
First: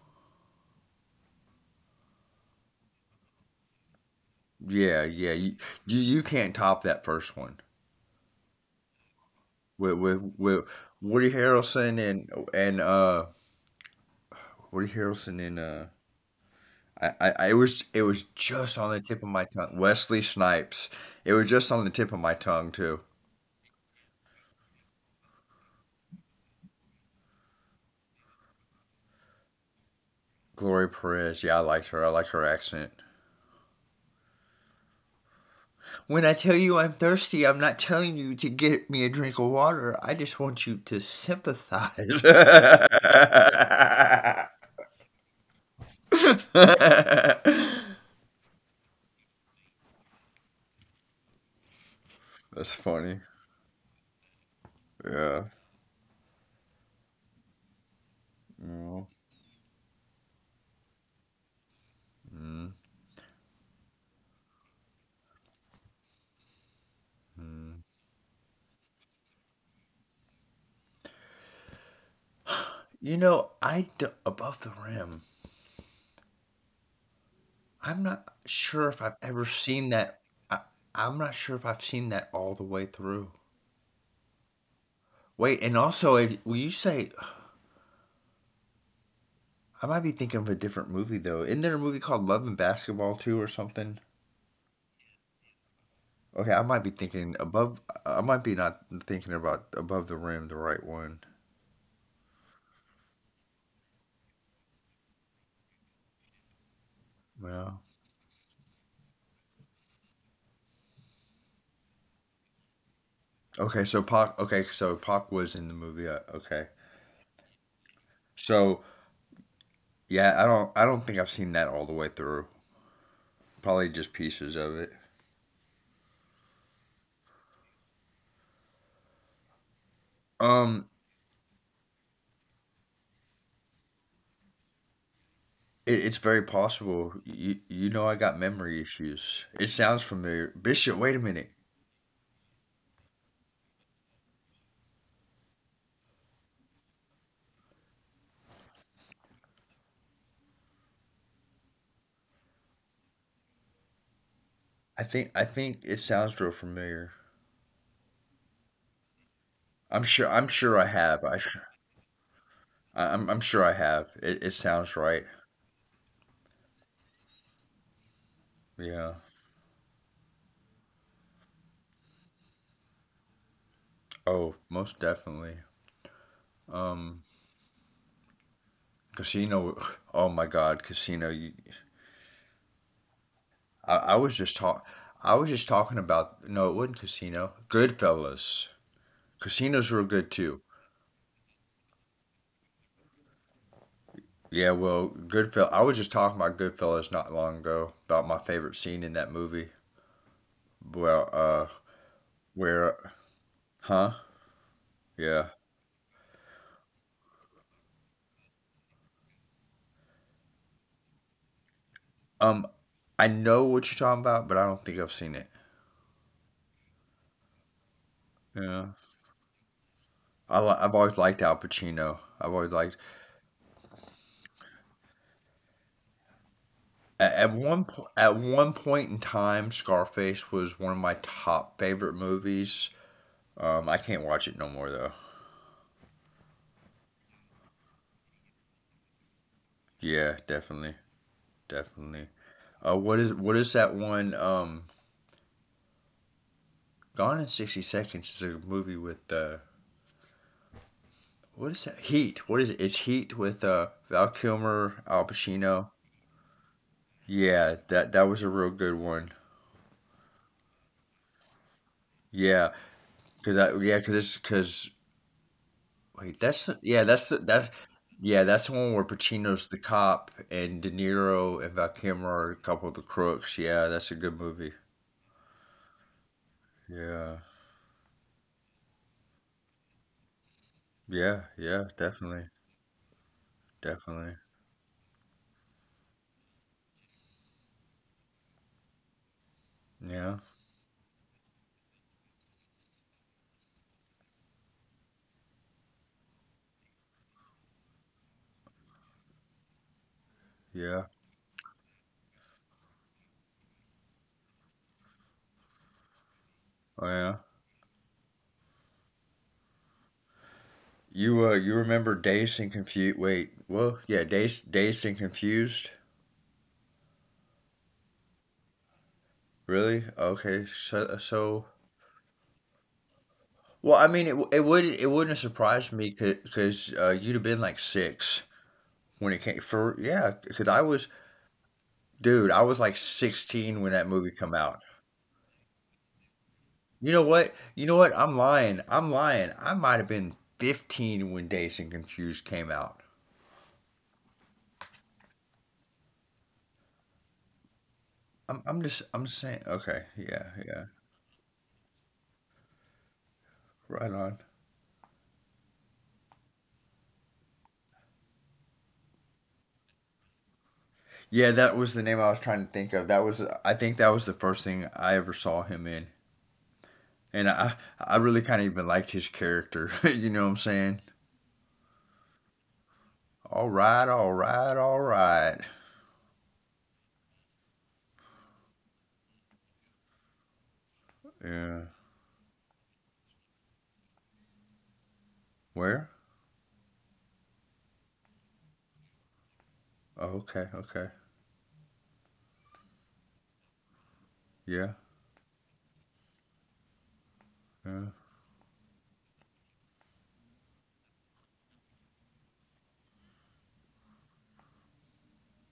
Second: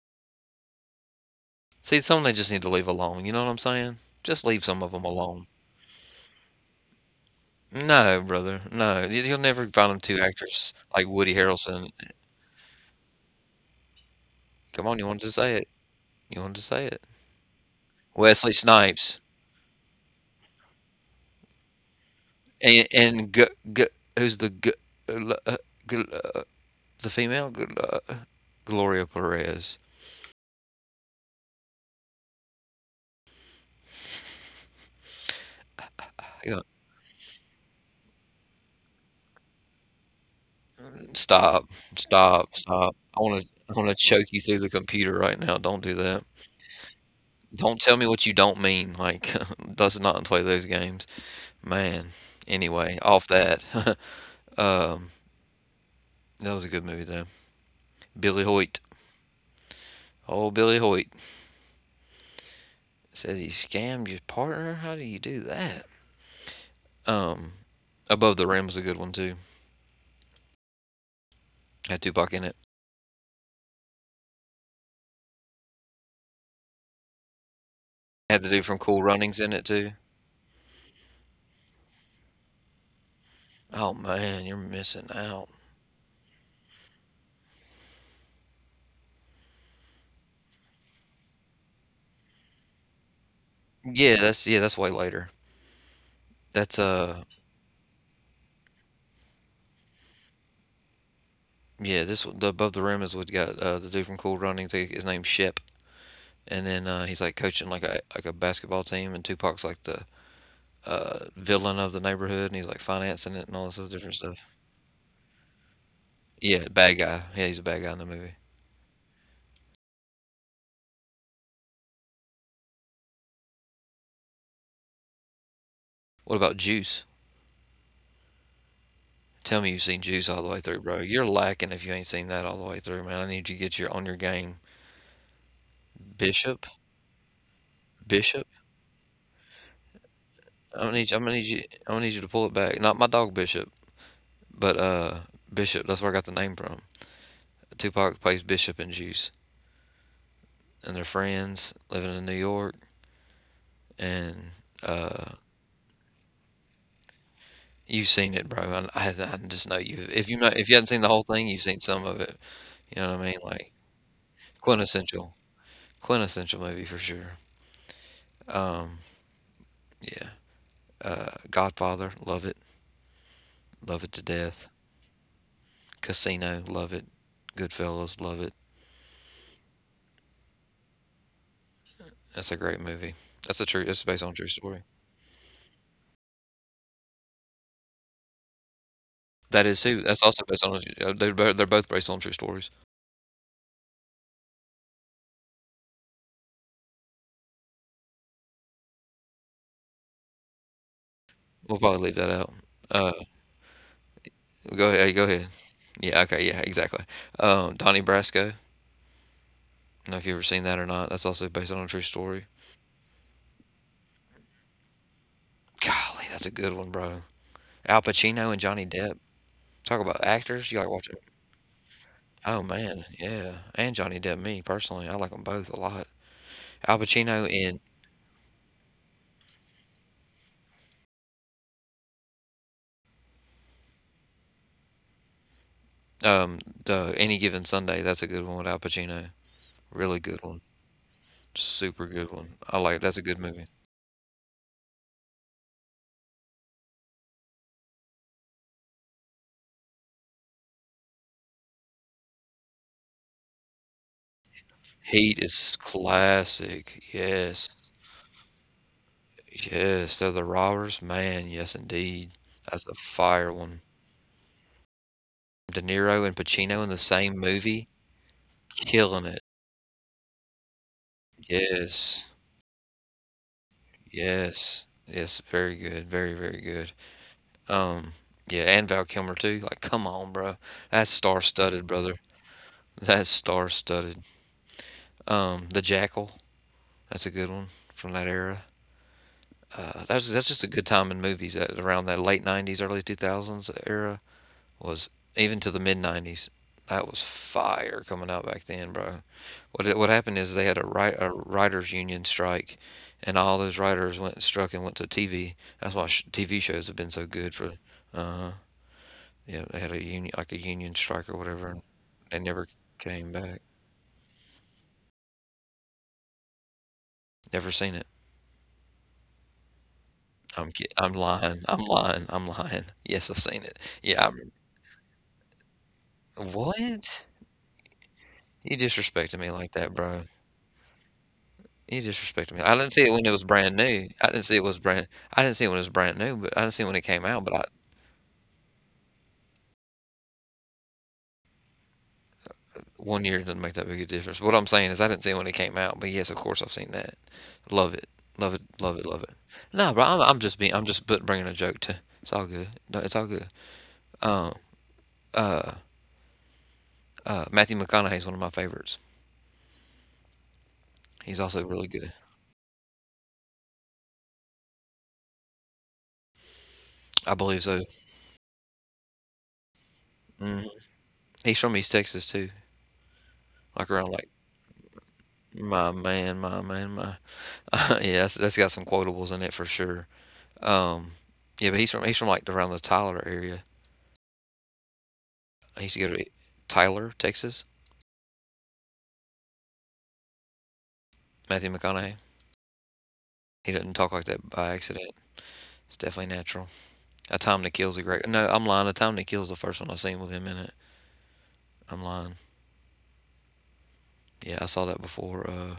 S1: See, some they just need to leave alone. You know what I'm saying? Just leave some of
S2: Yeah,
S1: them
S2: yeah.
S1: alone.
S2: You can't top that first one.
S1: No, brother. No. You'll never find
S2: with
S1: them two
S2: with with
S1: actors like
S2: Woody
S1: Woody Harrelson.
S2: Harrelson and
S1: Come
S2: Woody
S1: on, you wanted to
S2: Harrelson
S1: say
S2: and
S1: it. You wanted to say it.
S2: was, it was
S1: Wesley
S2: just on the tip
S1: Snipes.
S2: of my tongue. Wesley Snipes. It was just on the tip of my tongue too.
S1: And g- g- who's the g- uh, uh, g- uh, the female G- Gloria Perez.
S2: Gloria Perez. Yeah, I liked her. I like her accent. When I tell
S1: Yeah,
S2: you I'm thirsty, I'm not telling you to get me a drink of water. I just want you to
S1: stop,
S2: sympathize.
S1: stop, stop! I want to choke you through the computer right now. Don't do that. Don't tell me what you don't mean. Like, does not play those games, man.
S2: That's
S1: Anyway,
S2: funny.
S1: off that. um,
S2: Yeah.
S1: that was a good movie though. Billy Hoyt.
S2: Yeah.
S1: Oh, Billy Hoyt says he scammed your partner. How do you do that? Um, Above the Rim was a good one too. Had Tupac in it.
S2: Above the rim. I'm not
S1: Had to do from
S2: sure
S1: Cool
S2: if I've
S1: Runnings in
S2: ever
S1: it too.
S2: seen that. I, I'm not sure if I've seen that all the way through.
S1: Oh man, you're missing out.
S2: Wait, and also, if, will you say I might be thinking of a different movie though? Isn't there a movie called Love and Basketball too, or something?
S1: Yeah, that's way later.
S2: Okay, I
S1: That's
S2: might be thinking above. I might be not thinking about Above the Rim, the right one.
S1: yeah, this the above the rim is what you got the dude from Cool Runnings. His name's Shep, and then he's like coaching
S2: Well,
S1: like a basketball team, and Tupac's like the villain of the neighborhood, and he's like financing it and all this other
S2: okay, so
S1: different stuff.
S2: Pac. Okay, so Pac was in the movie.
S1: Yeah,
S2: Okay,
S1: bad guy. Yeah, he's a bad guy in the movie.
S2: so yeah, I don't. I don't think I've seen that all the way through. Probably just pieces of it.
S1: What about Juice? Tell me you've seen Juice all the way through,
S2: Um,
S1: bro. You're lacking if you ain't seen that all the way through, man. I need you to get your on your game.
S2: It, it's very
S1: Bishop,
S2: possible. You know, I got
S1: Bishop.
S2: memory issues. It sounds familiar. Bishop, wait a minute.
S1: I'm gonna need you to pull it back. Not my dog Bishop, but Bishop. That's where I got the name from. Tupac plays Bishop and Juice, and they're friends living in New York. And uh,
S2: I think it sounds real familiar.
S1: you've seen it, bro. I just know
S2: I'm
S1: you.
S2: sure. I'm
S1: If
S2: sure
S1: you
S2: I
S1: haven't seen the
S2: have.
S1: whole thing, you've seen some of it. You know what I
S2: I'm
S1: mean?
S2: sure I
S1: Like
S2: have. It sounds right.
S1: quintessential, quintessential movie for sure. Um,
S2: Yeah.
S1: yeah. Godfather, love it to
S2: Oh,
S1: death.
S2: most definitely.
S1: Casino, love it.
S2: Um,
S1: Goodfellas, love it.
S2: casino. Oh my God, casino.
S1: That's a great movie. That's a true.
S2: I,
S1: It's
S2: I
S1: based on a
S2: was
S1: true
S2: just
S1: story.
S2: talk. I was just talking about. No, it wasn't casino. Goodfellas.
S1: That is
S2: Casino's
S1: too.
S2: real
S1: That's
S2: good
S1: also
S2: too.
S1: based on. They're both based on true stories.
S2: Yeah, well, Goodfellas. I was just talking about Goodfellas not long ago about my favorite scene in that movie. Well,
S1: We'll probably leave that out.
S2: where,
S1: Uh,
S2: huh?
S1: go ahead. Hey, go ahead.
S2: Yeah.
S1: Yeah. Okay. Yeah. Exactly. Donnie Brasco. I don't know if you've ever seen that or not. That's also based on a true story.
S2: Um, I know what you're talking about, but I don't think I've seen it.
S1: Golly, that's a good one, bro. Al Pacino and
S2: Yeah.
S1: Johnny Depp. Talk about actors. You like
S2: I've always
S1: watching?
S2: liked Al Pacino. I've
S1: Oh
S2: always liked
S1: man, yeah. And Johnny Depp. Me personally, I like them both a lot. Al Pacino in
S2: at one point in time. Scarface was one of my top favorite movies. I can't watch it no more though.
S1: um, the Any Given Sunday. That's a good one with Al Pacino. Really
S2: Yeah,
S1: good one.
S2: definitely,
S1: Super
S2: definitely.
S1: good one. I like. That's a good
S2: What
S1: movie.
S2: is that one? Gone in 60 seconds is a movie with what is that? Heat. What is it? It's Heat with Val Kilmer, Al
S1: Heat is
S2: Pacino.
S1: classic.
S2: Yeah,
S1: Yes.
S2: that that was a real good one.
S1: Yes, they're the robbers. Man, yes indeed.
S2: Yeah,
S1: That's a
S2: cause
S1: fire
S2: that
S1: one.
S2: yeah, cause it's cause
S1: De Niro
S2: wait,
S1: and
S2: that's the,
S1: Pacino in the
S2: yeah, that's the
S1: same
S2: that
S1: movie,
S2: yeah, that's the one where
S1: killing it.
S2: Pacino's the cop and De Niro and Val Kilmer
S1: Yes.
S2: are a couple of the crooks. Yeah, that's a good movie.
S1: Yes. Yes, very good. Very, very good.
S2: Yeah,
S1: Um, yeah, and Val Kilmer too. Like, come on, bro. That's
S2: yeah, yeah,
S1: star-studded, brother.
S2: definitely,
S1: That's star-studded.
S2: definitely.
S1: The Jackal, that's a good one from that era.
S2: Yeah,
S1: That's just a good time in movies that around that late 90s, early 2000s era. Was even to the mid '90s. That was fire coming out back then, bro. What happened is they had
S2: yeah,
S1: a writers union strike, and all those writers went and struck and went to TV. TV shows have been
S2: oh
S1: so
S2: yeah.
S1: good for. Uh huh. Yeah, they had a union like a union strike or whatever, and
S2: You remember
S1: they never
S2: Dazed and
S1: came
S2: Confused?
S1: back.
S2: Wait, well, yeah, Dazed and Confused.
S1: Never seen it.
S2: Really? Okay.
S1: I'm lying. I'm lying. I'm lying. Yes, I've seen it.
S2: Well, I
S1: Yeah.
S2: mean, it would it wouldn't have surprised me,
S1: I'm,
S2: because
S1: what?
S2: you'd have been like six
S1: You disrespected
S2: when it
S1: me
S2: came
S1: like that,
S2: for
S1: bro.
S2: yeah. Because
S1: You disrespecting
S2: dude,
S1: me.
S2: I
S1: I
S2: was
S1: didn't
S2: like
S1: see it when it was brand
S2: 16 when
S1: new.
S2: that
S1: I
S2: movie
S1: didn't see
S2: come
S1: it was
S2: out.
S1: brand. I didn't see it when it was brand new, but I didn't see it when it
S2: You
S1: came
S2: know
S1: out. But
S2: what?
S1: I,
S2: You know what? I'm lying. I'm lying. I might have been 15 when Dazed and Confused came out.
S1: one year doesn't make that big a difference. What I'm saying is, I didn't see it when it came out. But yes, of course, I've seen that. Love it, love it,
S2: I'm
S1: love it,
S2: just
S1: love it.
S2: I'm saying.
S1: No, bro,
S2: Okay.
S1: I'm
S2: Yeah.
S1: just being. I'm
S2: Yeah.
S1: just but bringing a joke to. It's all good. No, it's all good.
S2: Right on.
S1: Um, uh, Matthew McConaughey's one of my favorites. He's
S2: Yeah,
S1: also
S2: that
S1: really
S2: was the
S1: good.
S2: name I was trying to think of. That was I think that was the first thing I ever saw him in.
S1: I
S2: And
S1: believe so.
S2: I really kind of even liked his character. You know what
S1: Hmm.
S2: I'm saying?
S1: He's from East Texas too.
S2: All
S1: Like around
S2: right,
S1: like
S2: all right, all right.
S1: my man, my man, my. Yeah, that's got some quotables in it for sure. Um, yeah, but
S2: Yeah.
S1: he's from like around the Tyler area. I used to go
S2: Where?
S1: to Tyler, Texas.
S2: Oh, okay, okay.
S1: Matthew McConaughey. He doesn't talk like that by
S2: Yeah,
S1: accident. It's definitely natural. A Time to Kill's a
S2: yeah,
S1: great. No, I'm lying. A Time to Kill's the first one I seen with him in it. I'm lying. Yeah, I saw that before.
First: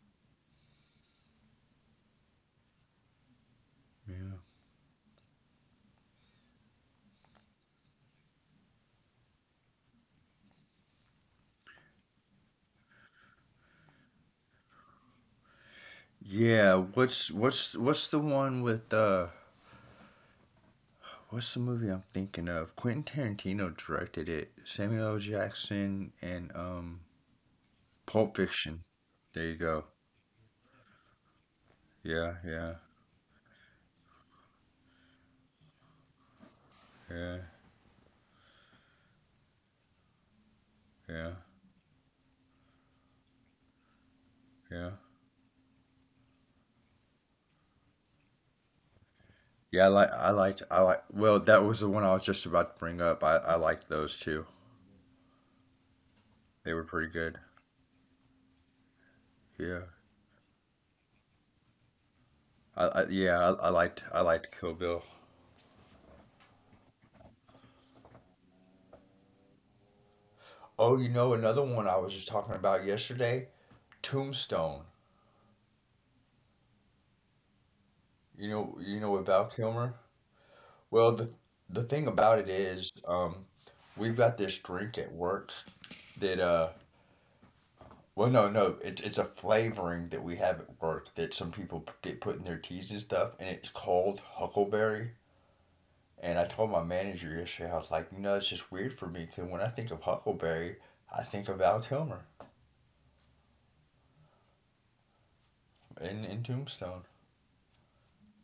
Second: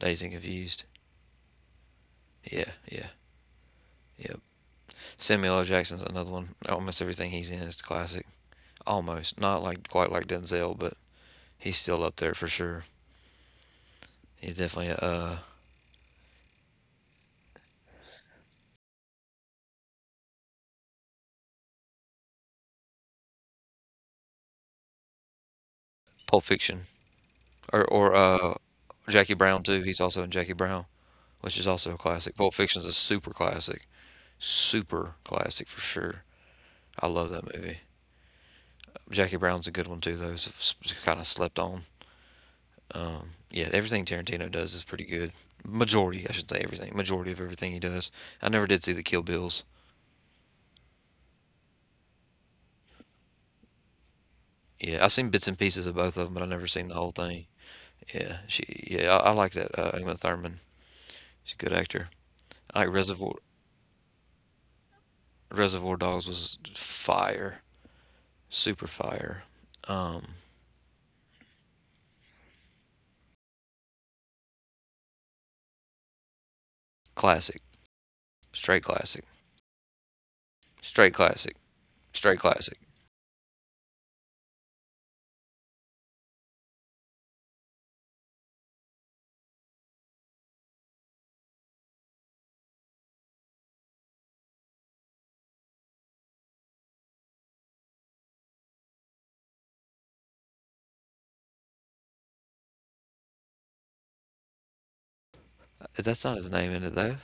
S1: Dazed and Confused. Yeah, yeah,
S2: yeah.
S1: yep. Samuel L. Jackson's another one. Almost everything he's in is classic. Almost not like quite like Denzel, but he's still up there for sure. He's definitely a
S2: Yeah. What's the one with uh? What's the movie I'm thinking of? Quentin Tarantino directed it. Samuel L. Jackson
S1: Pulp
S2: and
S1: Fiction. or or
S2: Pulp
S1: uh,
S2: Fiction.
S1: Jackie
S2: There you
S1: Brown too.
S2: go.
S1: He's also in Jackie Brown, which is also a
S2: Yeah,
S1: classic. Pulp
S2: yeah,
S1: Fiction's a super classic for sure. I love
S2: yeah,
S1: that movie. Jackie Brown's a good one too, though. It's
S2: yeah,
S1: kind of slept on. Yeah, everything Tarantino
S2: yeah.
S1: does is pretty good. Majority, I should say, everything. Majority of everything he does. I never did see the Kill
S2: Yeah, I
S1: Bills.
S2: like I liked I like. Well, that was the one I was just about to bring up. I liked those two.
S1: Yeah, I've seen bits and pieces of both of them,
S2: They
S1: but
S2: were
S1: I never
S2: pretty
S1: seen the
S2: good.
S1: whole thing. Yeah, she. Yeah, I
S2: Yeah.
S1: like that. Uma Thurman. She's a good actor. I like
S2: I liked Kill Bill.
S1: Reservoir Dogs was fire. Super fire. um,
S2: Oh, you know, another one I was just talking about yesterday, Tombstone.
S1: Classic,
S2: You know about
S1: straight
S2: Kilmer?
S1: classic,
S2: Well, the
S1: straight
S2: thing
S1: classic,
S2: about it is,
S1: straight classic.
S2: we've got this drink at work that well, no, no, it's it's a flavoring that we have at work that some people get put in their teas and stuff, and it's called huckleberry. And I told my manager yesterday, I was like, you know, it's just weird for me because when I think of huckleberry, I think of Val Kilmer in Tombstone.
S1: That's not his name in it though,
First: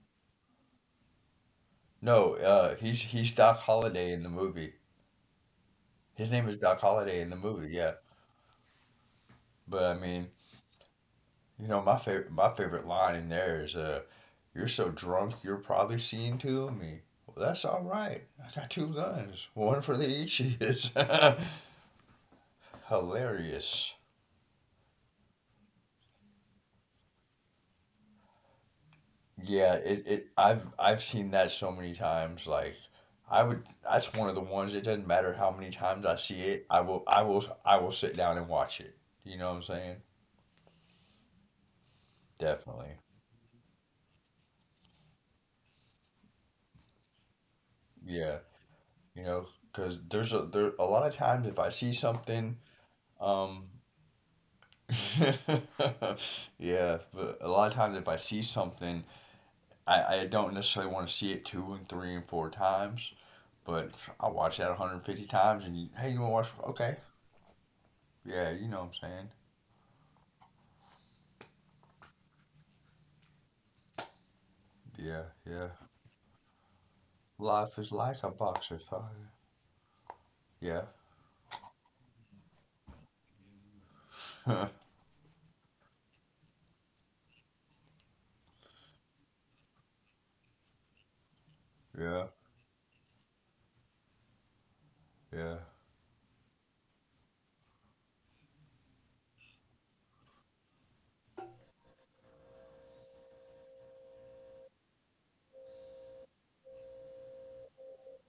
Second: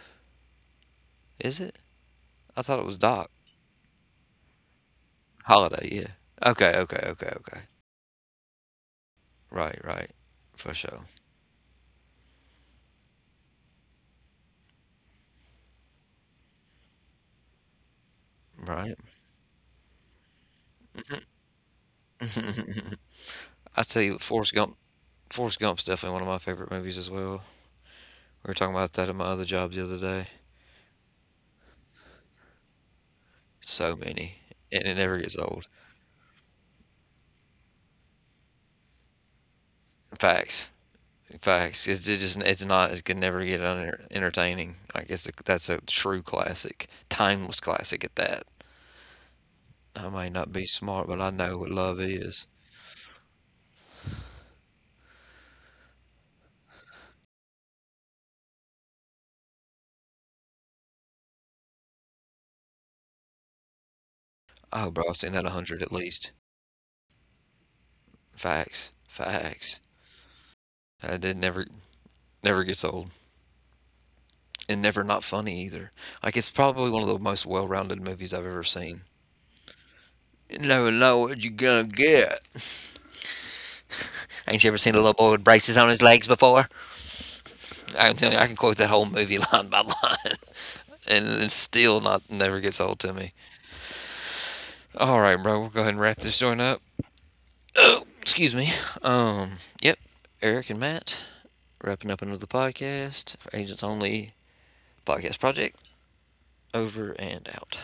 S1: is it?
S2: No,
S1: I thought it was
S2: he's
S1: Doc
S2: Doc Holliday in the movie.
S1: Holiday.
S2: His name is
S1: Yeah.
S2: Doc
S1: Okay. Okay.
S2: Holliday in the
S1: Okay. Okay.
S2: movie. Yeah, but I
S1: Right. Right.
S2: mean,
S1: For sure.
S2: you know, my favorite line in there is, "You're so drunk, you're probably seeing two of me." Well, that's all right. I got two
S1: Right.
S2: guns, one for the itchies. Hilarious.
S1: I tell you, Forrest Gump. Forrest Gump's definitely one of my favorite movies as well. We were talking about that in my
S2: Yeah,
S1: other
S2: it,
S1: job
S2: it
S1: the other day.
S2: I've seen that so many times. Like, I would. That's one of
S1: So
S2: the ones. It
S1: many,
S2: doesn't
S1: and
S2: matter
S1: it
S2: how
S1: never
S2: many
S1: gets
S2: times
S1: old.
S2: I see it. I will. I will. I will sit down and watch it. You know what I'm saying?
S1: Facts. Facts. It's it just
S2: Definitely.
S1: it's not it can never get uner entertaining. Like that's a true classic, timeless
S2: Yeah.
S1: classic at that.
S2: You know, because there's a
S1: I
S2: there
S1: may
S2: a
S1: not
S2: lot
S1: be
S2: of times
S1: smart,
S2: if
S1: but
S2: I
S1: I
S2: see
S1: know what love
S2: something,
S1: is.
S2: um, yeah, but a lot of times if I see something, I don't necessarily want to see it two and three and four times, but I watch that 150
S1: Oh, bro, I've
S2: times
S1: seen
S2: and you,
S1: that a
S2: hey, you
S1: hundred at
S2: want to watch?
S1: least.
S2: Okay. Yeah, you know what I'm saying?
S1: Facts. Facts. It never gets old,
S2: Yeah,
S1: and never not
S2: yeah.
S1: funny either. Like it's probably one of the
S2: Life
S1: most
S2: is like a
S1: well-rounded
S2: box
S1: movies
S2: of
S1: I've ever
S2: fire.
S1: seen.
S2: Yeah.
S1: You never know what you're gonna get. Ain't you ever seen a little boy with braces on his legs before? I can tell you, I can quote that whole movie line by line, and it
S2: Yeah,
S1: still not never gets old to me. All right,
S2: yeah.
S1: bro. We'll go ahead and wrap this joint up. Excuse me. Um, yep. Eric and Matt wrapping up another podcast for Agents Only Podcast Project. Over and out.